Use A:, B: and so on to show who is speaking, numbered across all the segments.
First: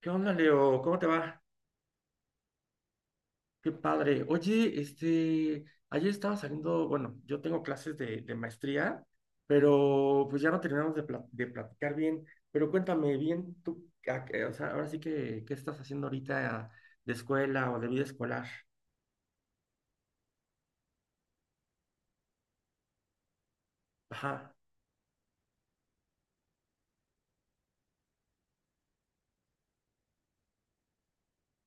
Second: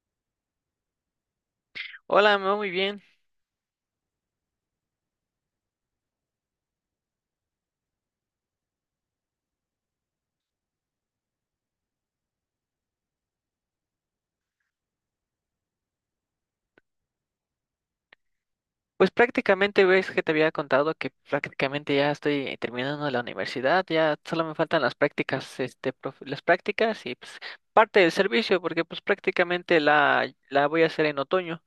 A: ¿Qué onda, Leo? ¿Cómo te va?
B: Hola, me va muy bien.
A: Qué padre. Oye, este, ayer estaba saliendo, bueno, yo tengo clases de maestría, pero pues ya no terminamos de platicar bien. Pero cuéntame bien tú, o sea, ahora sí que, ¿qué estás haciendo ahorita de escuela o de vida escolar?
B: Pues prácticamente ves que te había contado que prácticamente ya estoy terminando la universidad, ya solo
A: Ajá.
B: me faltan las prácticas, las prácticas y pues parte del servicio, porque pues prácticamente la voy a hacer en otoño.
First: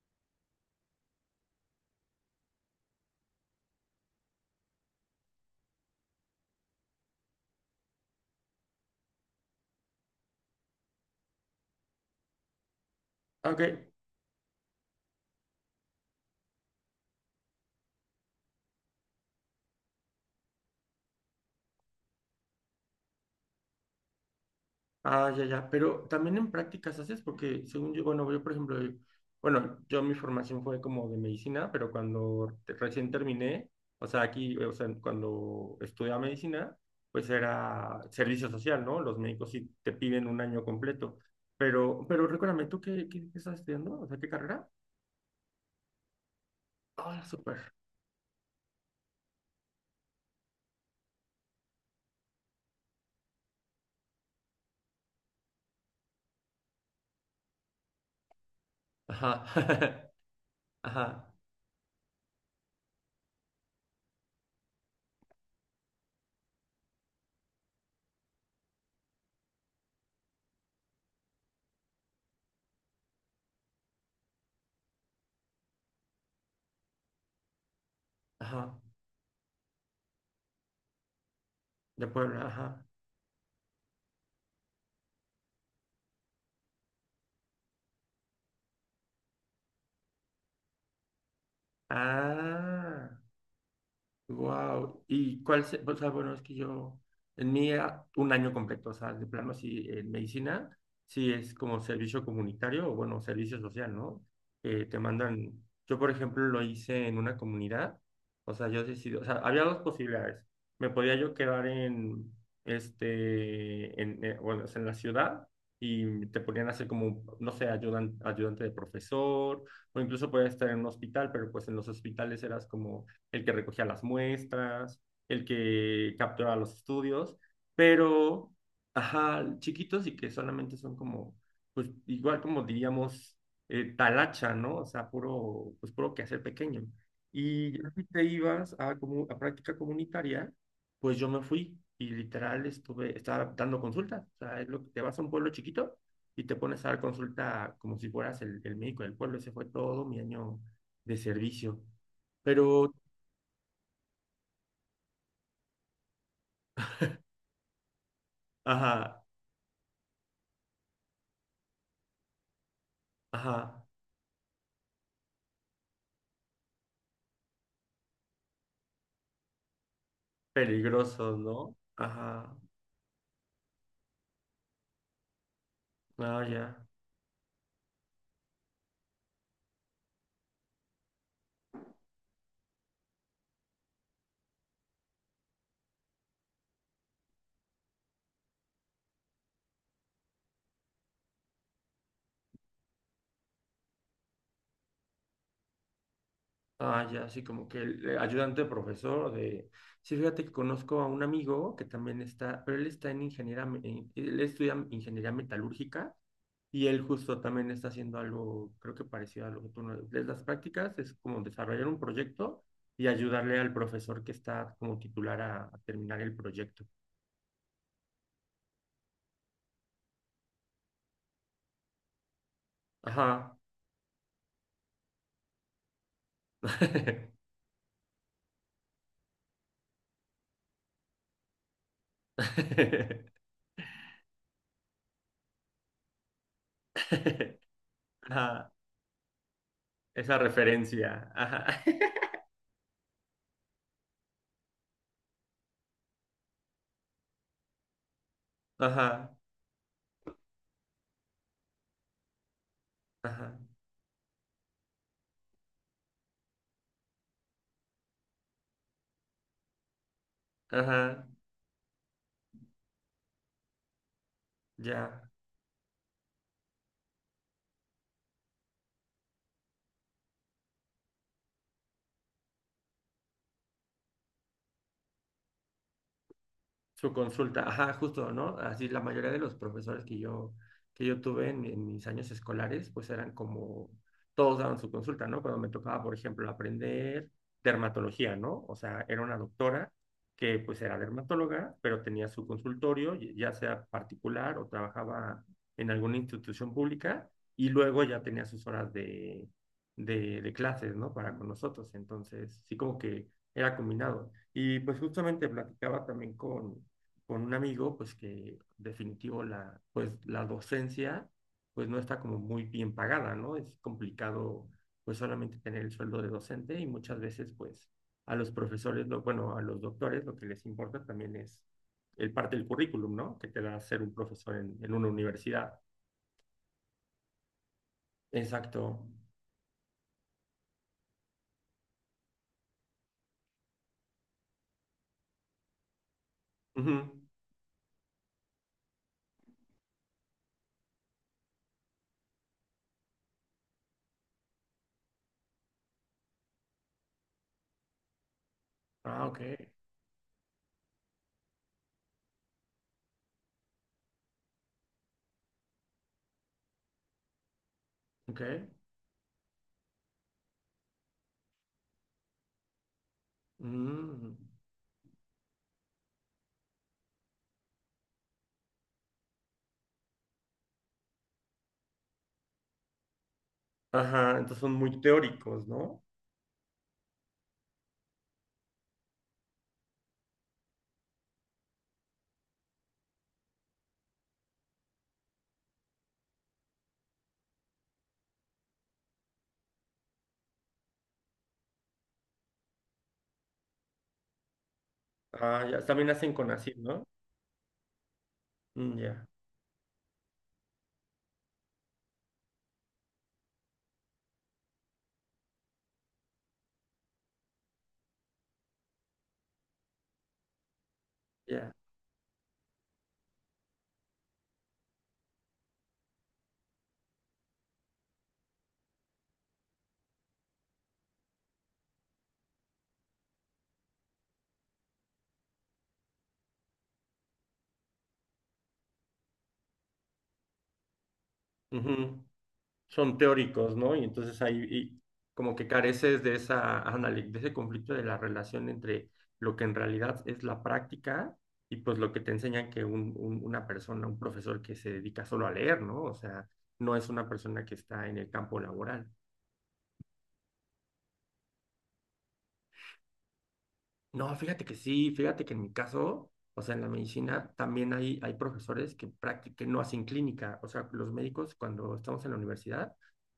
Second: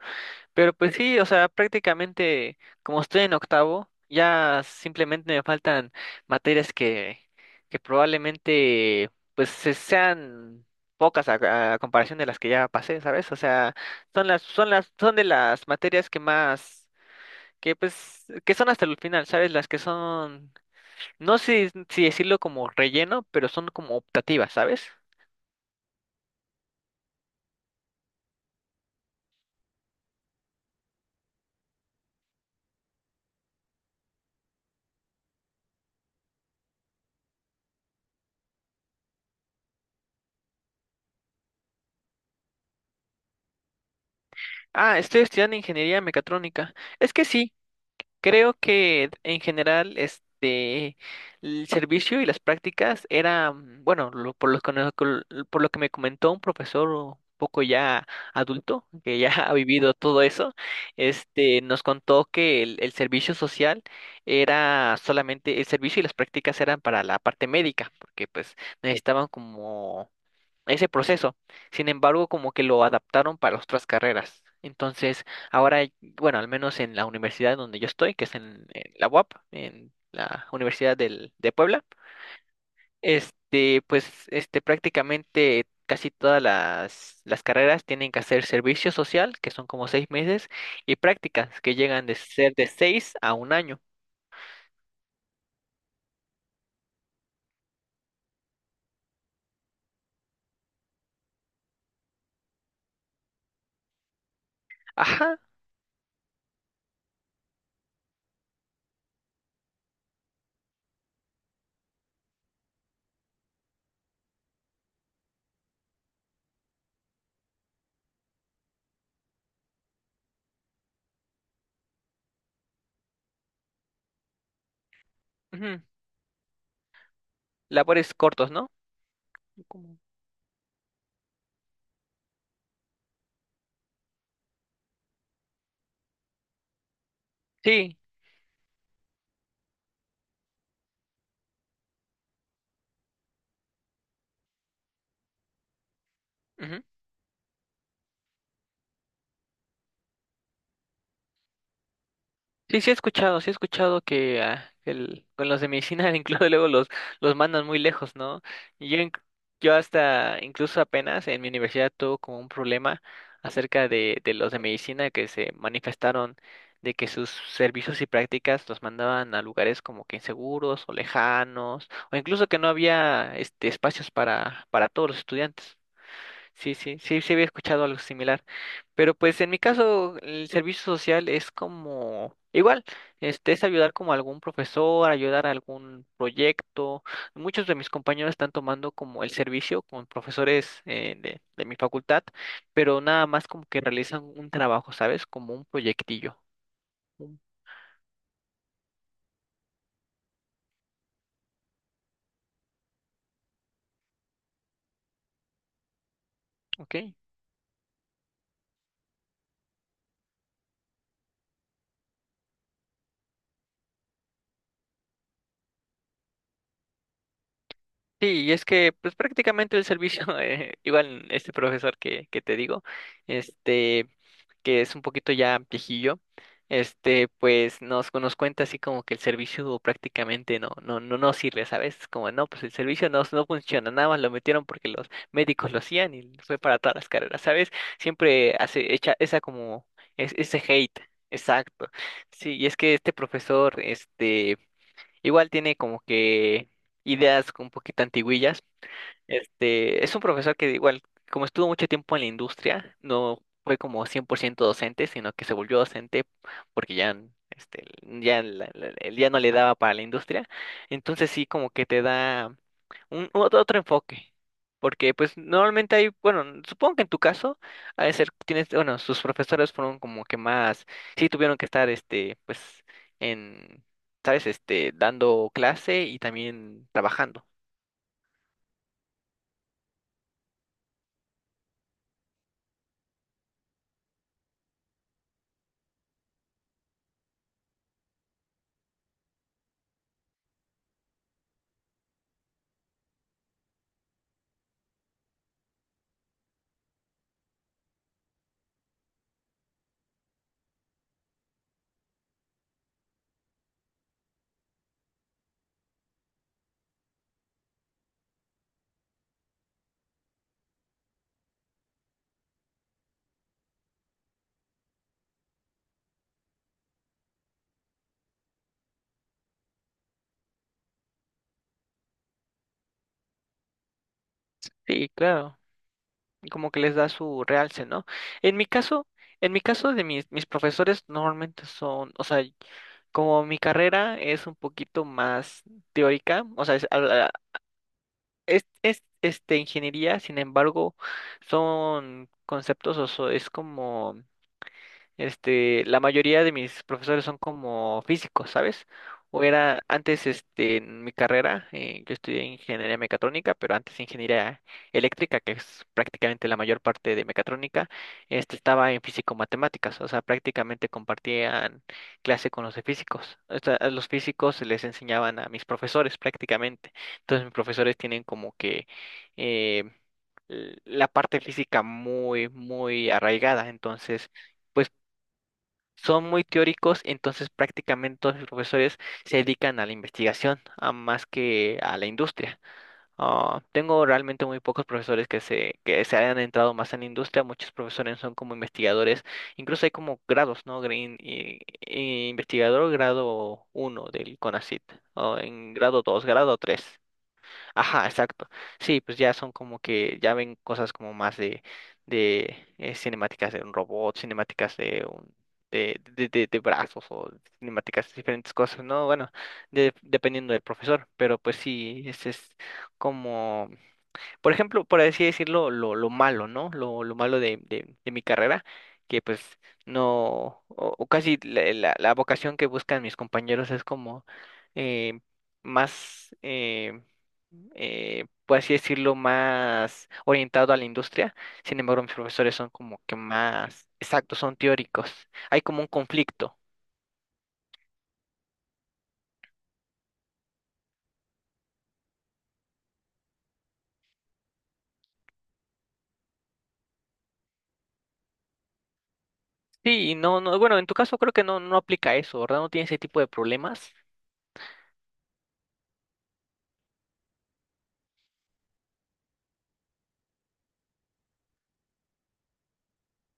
B: Pero pues sí, o sea, prácticamente como estoy en octavo, ya simplemente me faltan materias que probablemente pues sean pocas a comparación de las que ya pasé, ¿sabes? O
A: Ah,
B: sea,
A: ok.
B: son de las materias que más, que pues, que son hasta el final, ¿sabes? Las que son, no sé si decirlo como relleno, pero son como optativas, ¿sabes?
A: Ah, ya, ya, pero también en prácticas haces, porque según yo, bueno, yo por ejemplo, bueno, yo mi formación fue como de medicina, pero recién terminé, o sea, aquí, o sea, cuando estudiaba medicina, pues era servicio social, ¿no? Los médicos sí te piden un año completo, pero recuérdame, ¿tú qué estás estudiando? O sea, ¿qué carrera?
B: Ah, estoy estudiando ingeniería mecatrónica. Es
A: Ah,
B: que sí.
A: súper.
B: Creo que en general el servicio y las prácticas era, bueno, lo- por lo que, no- col- por lo que me comentó un profesor un poco ya adulto, que ya
A: Ajá,
B: ha vivido todo eso,
A: ajá,
B: este Nos contó que el servicio social era solamente el servicio y las prácticas eran para la parte médica, porque pues necesitaban como ese proceso. Sin embargo, como que lo adaptaron para otras carreras. Entonces, ahora, bueno, al menos en la universidad donde yo estoy, que es en,
A: ajá,
B: en la UAP, en la Universidad de Puebla,
A: de Puebla, ajá.
B: pues, prácticamente casi todas las carreras tienen que hacer servicio social, que son como 6 meses, y prácticas, que llegan de ser de
A: Ah.
B: seis a un año.
A: Wow. ¿Y cuál se, o sea, bueno, es que yo, en mí un año completo, o sea, de plano sí, en medicina, sí es como servicio comunitario o bueno, servicio social, ¿no? Que te
B: Ajá,
A: mandan, yo por ejemplo lo hice en una comunidad, o sea, yo decidí, o sea, había dos posibilidades. Me podía yo quedar en, este, bueno, o sea, en la ciudad y te ponían a hacer como, no sé, ayudante de profesor, o incluso podías estar en un hospital, pero pues en los hospitales eras como el que recogía las muestras, el
B: ujú.
A: que capturaba los estudios,
B: Labores cortos,
A: pero,
B: ¿no?
A: ajá,
B: Como-
A: chiquitos y que solamente son como, pues igual como diríamos, talacha, ¿no? O sea, puro, pues puro quehacer pequeño. Y ya
B: Sí.
A: si te ibas a, como a práctica comunitaria, pues yo me fui y literal estaba dando consultas. O sea, es lo que te vas a un pueblo chiquito y te
B: Ujú.
A: pones a dar consulta como si fueras el médico del pueblo. Ese fue todo mi año de servicio.
B: Sí, sí he
A: Pero
B: escuchado, sí he escuchado que con los de medicina incluso luego los mandan muy lejos, ¿no? Y Yo, inc-
A: ajá,
B: yo hasta incluso apenas en mi universidad tuve como un problema
A: ajá,
B: acerca de los de medicina que se manifestaron de que sus servicios y prácticas los mandaban a lugares como que inseguros o
A: peligroso, ¿no?
B: lejanos, o incluso
A: Ajá,
B: que no había espacios para todos los estudiantes.
A: ah,
B: Sí,
A: ya,
B: sí, sí, sí había escuchado algo similar. Pero pues en mi caso, el servicio social es como igual, es ayudar como a algún profesor, ayudar a algún proyecto. Muchos de mis compañeros están tomando como el servicio con profesores de mi facultad, pero nada más como que realizan un trabajo, ¿sabes? Como un proyectillo.
A: ah, ya,
B: Mm.
A: sí, como que el ayudante profesor de... Sí, fíjate que conozco a un amigo que también está, pero él está en ingeniería, él estudia ingeniería metalúrgica y
B: ¿Ok?
A: él justo también está haciendo algo, creo que parecido a lo que tú... de las prácticas es como desarrollar un proyecto y ayudarle al profesor que está como titular a terminar el proyecto.
B: Sí, y es que pues prácticamente el servicio, igual este profesor que te digo,
A: Ajá.
B: este... que es un poquito ya viejillo, pues nos cuenta así como que el servicio prácticamente no, no, no, no sirve, ¿sabes? Es como no, pues el servicio no, no funciona, nada más lo metieron porque los médicos lo hacían y fue para todas las carreras, ¿sabes? Siempre
A: Ajá.
B: echa esa como,
A: Esa
B: ese hate,
A: referencia. Ajá.
B: exacto. Sí, y es que este profesor, igual tiene como que ideas un poquito antiguillas.
A: Ajá.
B: Es un profesor que igual, como estuvo mucho tiempo en la industria, no
A: Ajá.
B: fue como 100% docente, sino que se volvió docente porque ya no le daba para la industria.
A: Ajá.
B: Entonces sí, como que te da otro enfoque. Porque
A: Ya.
B: pues normalmente hay, bueno, supongo que en tu caso, a ser, tienes, bueno, sus profesores fueron como que más, sí tuvieron que estar, pues, en, ¿sabes? Dando clase y también
A: Su
B: trabajando.
A: consulta, ajá, justo, ¿no? Así la mayoría de los profesores que yo tuve en mis años escolares, pues eran como, todos daban su consulta, ¿no? Cuando me tocaba, por ejemplo, aprender dermatología, ¿no? O sea, era una doctora que pues era dermatóloga, pero tenía su consultorio, y- ya sea particular o trabajaba en alguna institución pública, y luego ya tenía sus horas de clases, ¿no? Para con nosotros. Entonces, sí como que era combinado. Y pues justamente platicaba también con un amigo, pues que definitivo la, pues, la docencia pues no está como muy bien pagada, ¿no? Es complicado pues solamente tener el sueldo de docente y muchas veces pues a los profesores, lo, bueno, a los doctores lo que les importa también es el parte del currículum, ¿no? Que te da ser un profesor en una
B: Sí, claro.
A: universidad.
B: Como que les da su realce, ¿no? En mi
A: Exacto.
B: caso, en mi caso de mis profesores normalmente son, o sea, como mi carrera es un poquito más teórica, o sea, es, a
A: Ujú.
B: la- es, este, ingeniería, sin embargo, son conceptos, o so- es como este, la mayoría de mis profesores son como físicos, ¿sabes?
A: Ah, ok,
B: O era antes, en mi carrera, yo estudié ingeniería mecatrónica, pero antes ingeniería eléctrica, que es prácticamente la mayor parte de mecatrónica,
A: ok.
B: estaba en físico-matemáticas, o sea, prácticamente compartían clase con los de físicos. O sea, a los
A: Mm.
B: físicos les enseñaban a mis profesores prácticamente. Entonces, mis profesores tienen como que... eh, l- la parte física muy, muy arraigada, entonces
A: Ajá, entonces son
B: pues,
A: muy teóricos, ¿no?
B: son muy teóricos, entonces prácticamente todos los profesores se dedican a la investigación, a más que a la industria. Ah, tengo realmente muy pocos profesores que se hayan entrado más en la industria, muchos profesores son como investigadores, incluso hay como grados, ¿no? Green, y investigador grado 1 del CONACYT, o
A: Ah,
B: en
A: ya,
B: grado
A: también
B: 2
A: hacen
B: grado
A: CONACYT,
B: tres
A: ¿no?
B: Ajá, exacto.
A: Mm,
B: Sí, pues
A: ya,
B: ya son como que ya ven cosas como más de, cinemáticas de un robot, cinemáticas de un de brazos o cinemáticas de diferentes cosas, ¿no? Bueno, dependiendo del profesor, pero pues
A: ya.
B: sí, ese es como por ejemplo, por así decirlo, lo malo, ¿no? Lo malo de mi carrera, que pues no, o casi la vocación que buscan mis compañeros es como eh, más, por así decirlo, más orientado a la industria. Sin embargo, mis
A: Ujú.
B: profesores son como
A: Son
B: que
A: teóricos,
B: más
A: ¿no? Y
B: exactos,
A: entonces
B: son
A: ahí y
B: teóricos.
A: como
B: Hay
A: que
B: como un
A: careces de
B: conflicto.
A: esa de ese conflicto de la relación entre lo que en realidad es la práctica y pues lo que te enseña que una persona, un profesor que se dedica solo a leer, ¿no? O sea, no es una persona que está en el campo laboral.
B: Sí, y no, no, bueno, en tu caso creo que no, no aplica eso, ¿verdad? No tiene ese tipo de problemas.
A: No, fíjate que sí, fíjate que en mi caso, o sea, en la medicina también hay profesores que, que no hacen clínica, o sea, los médicos cuando estamos en la universidad,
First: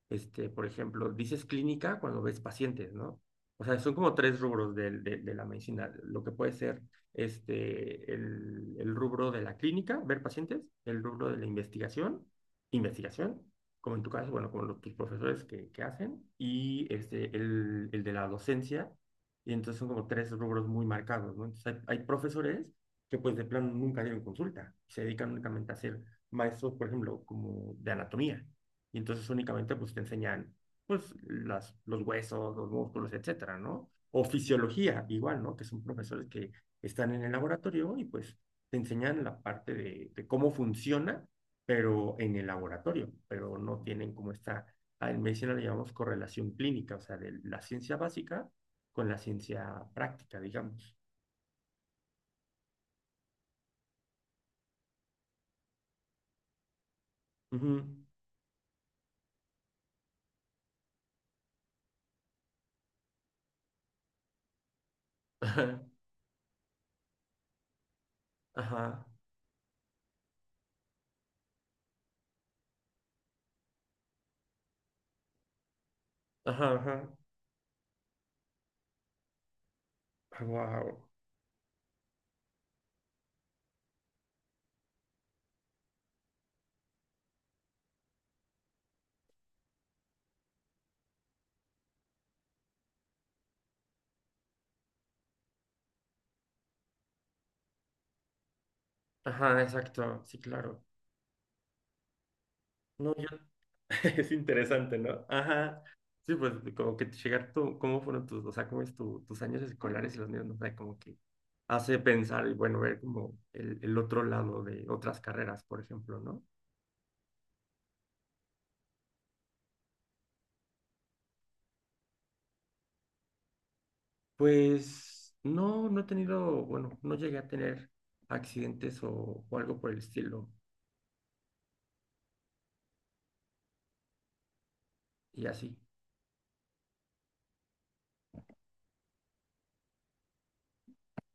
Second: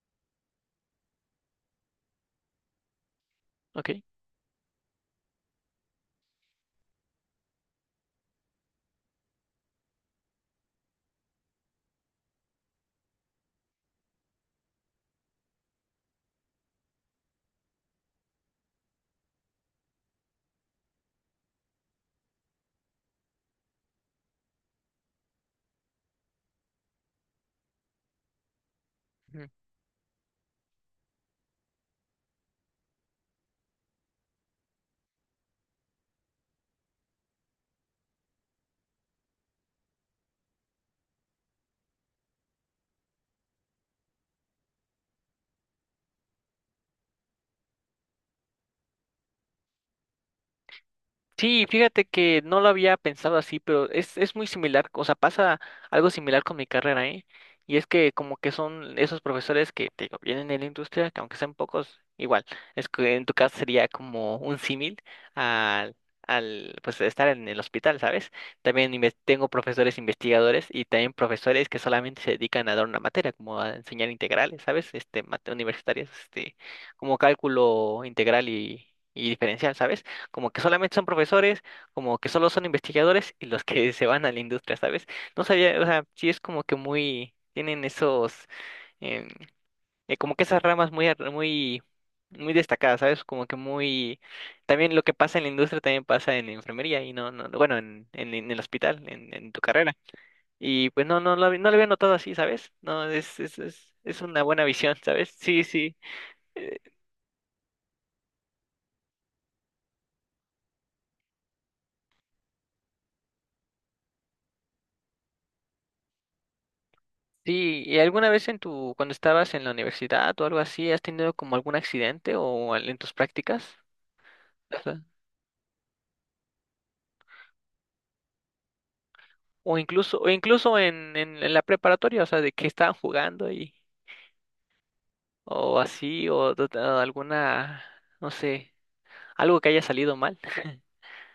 A: este, por ejemplo, dices clínica cuando ves pacientes, ¿no? O sea,
B: Ok.
A: son como tres rubros de la medicina, lo que puede ser este, el rubro de la clínica, ver pacientes, el rubro de investigación, como en tu caso, bueno, como los, tus profesores que hacen, y este, el de la docencia y entonces son como tres rubros muy marcados, ¿no? Entonces hay profesores que pues de plano nunca dieron consulta, se dedican únicamente a ser maestros, por ejemplo, como de anatomía. Y entonces únicamente pues te enseñan pues las, los huesos, los músculos, etcétera, ¿no? O fisiología, igual, ¿no? Que son profesores que están en el laboratorio y pues te enseñan la parte de cómo funciona, pero en el laboratorio, pero no tienen como esta, en medicina le llamamos correlación clínica, o sea, de la ciencia básica con la ciencia práctica, digamos.
B: Sí, fíjate que no lo había pensado así, pero es muy similar, o sea, pasa algo similar con mi carrera, ¿eh? Y
A: Ujú.
B: es que como que son esos profesores que te digo, vienen de la industria, que aunque sean pocos, igual, es que en tu caso sería como un símil al, al, pues, estar en el hospital, ¿sabes? También
A: Ajá,
B: tengo profesores investigadores y también profesores que solamente se dedican a dar una materia, como a enseñar integrales, ¿sabes? Universitarias,
A: ajá, ajá,
B: como cálculo integral y diferencial, ¿sabes? Como que solamente son
A: wow.
B: profesores, como que solo son investigadores y los que se van a la industria, ¿sabes? No sabía, o sea, sí es como que muy, tienen esos, em, como que esas ramas muy, muy, muy destacadas, ¿sabes? Como que muy, también lo que pasa en la industria también pasa en la enfermería y no, no, no, bueno, en el hospital, en tu
A: Ajá,
B: carrera.
A: exacto, sí, claro.
B: Y pues no, no, no lo había notado así, ¿sabes? No,
A: No, yo,
B: es, es, es, es
A: es
B: una buena visión,
A: interesante, ¿no?
B: ¿sabes? Sí,
A: Ajá.
B: sí.
A: Sí, pues como que llegar tú, cómo fueron tus, o sea, cómo es tus años escolares y los míos, no sé, como que hace pensar y bueno, ver como el otro lado de otras carreras, por ejemplo, ¿no?
B: Sí, ¿y alguna vez en tu, cuando estabas en la universidad o algo así, has tenido como algún accidente en tus prácticas? O sea,
A: Pues no, no he tenido, bueno, no llegué a tener accidentes o
B: o
A: algo por el
B: incluso, o
A: estilo
B: incluso en la preparatoria, o sea, de que estaban jugando y,
A: y así.
B: o así, o, de alguna, no sé, algo que haya salido mal.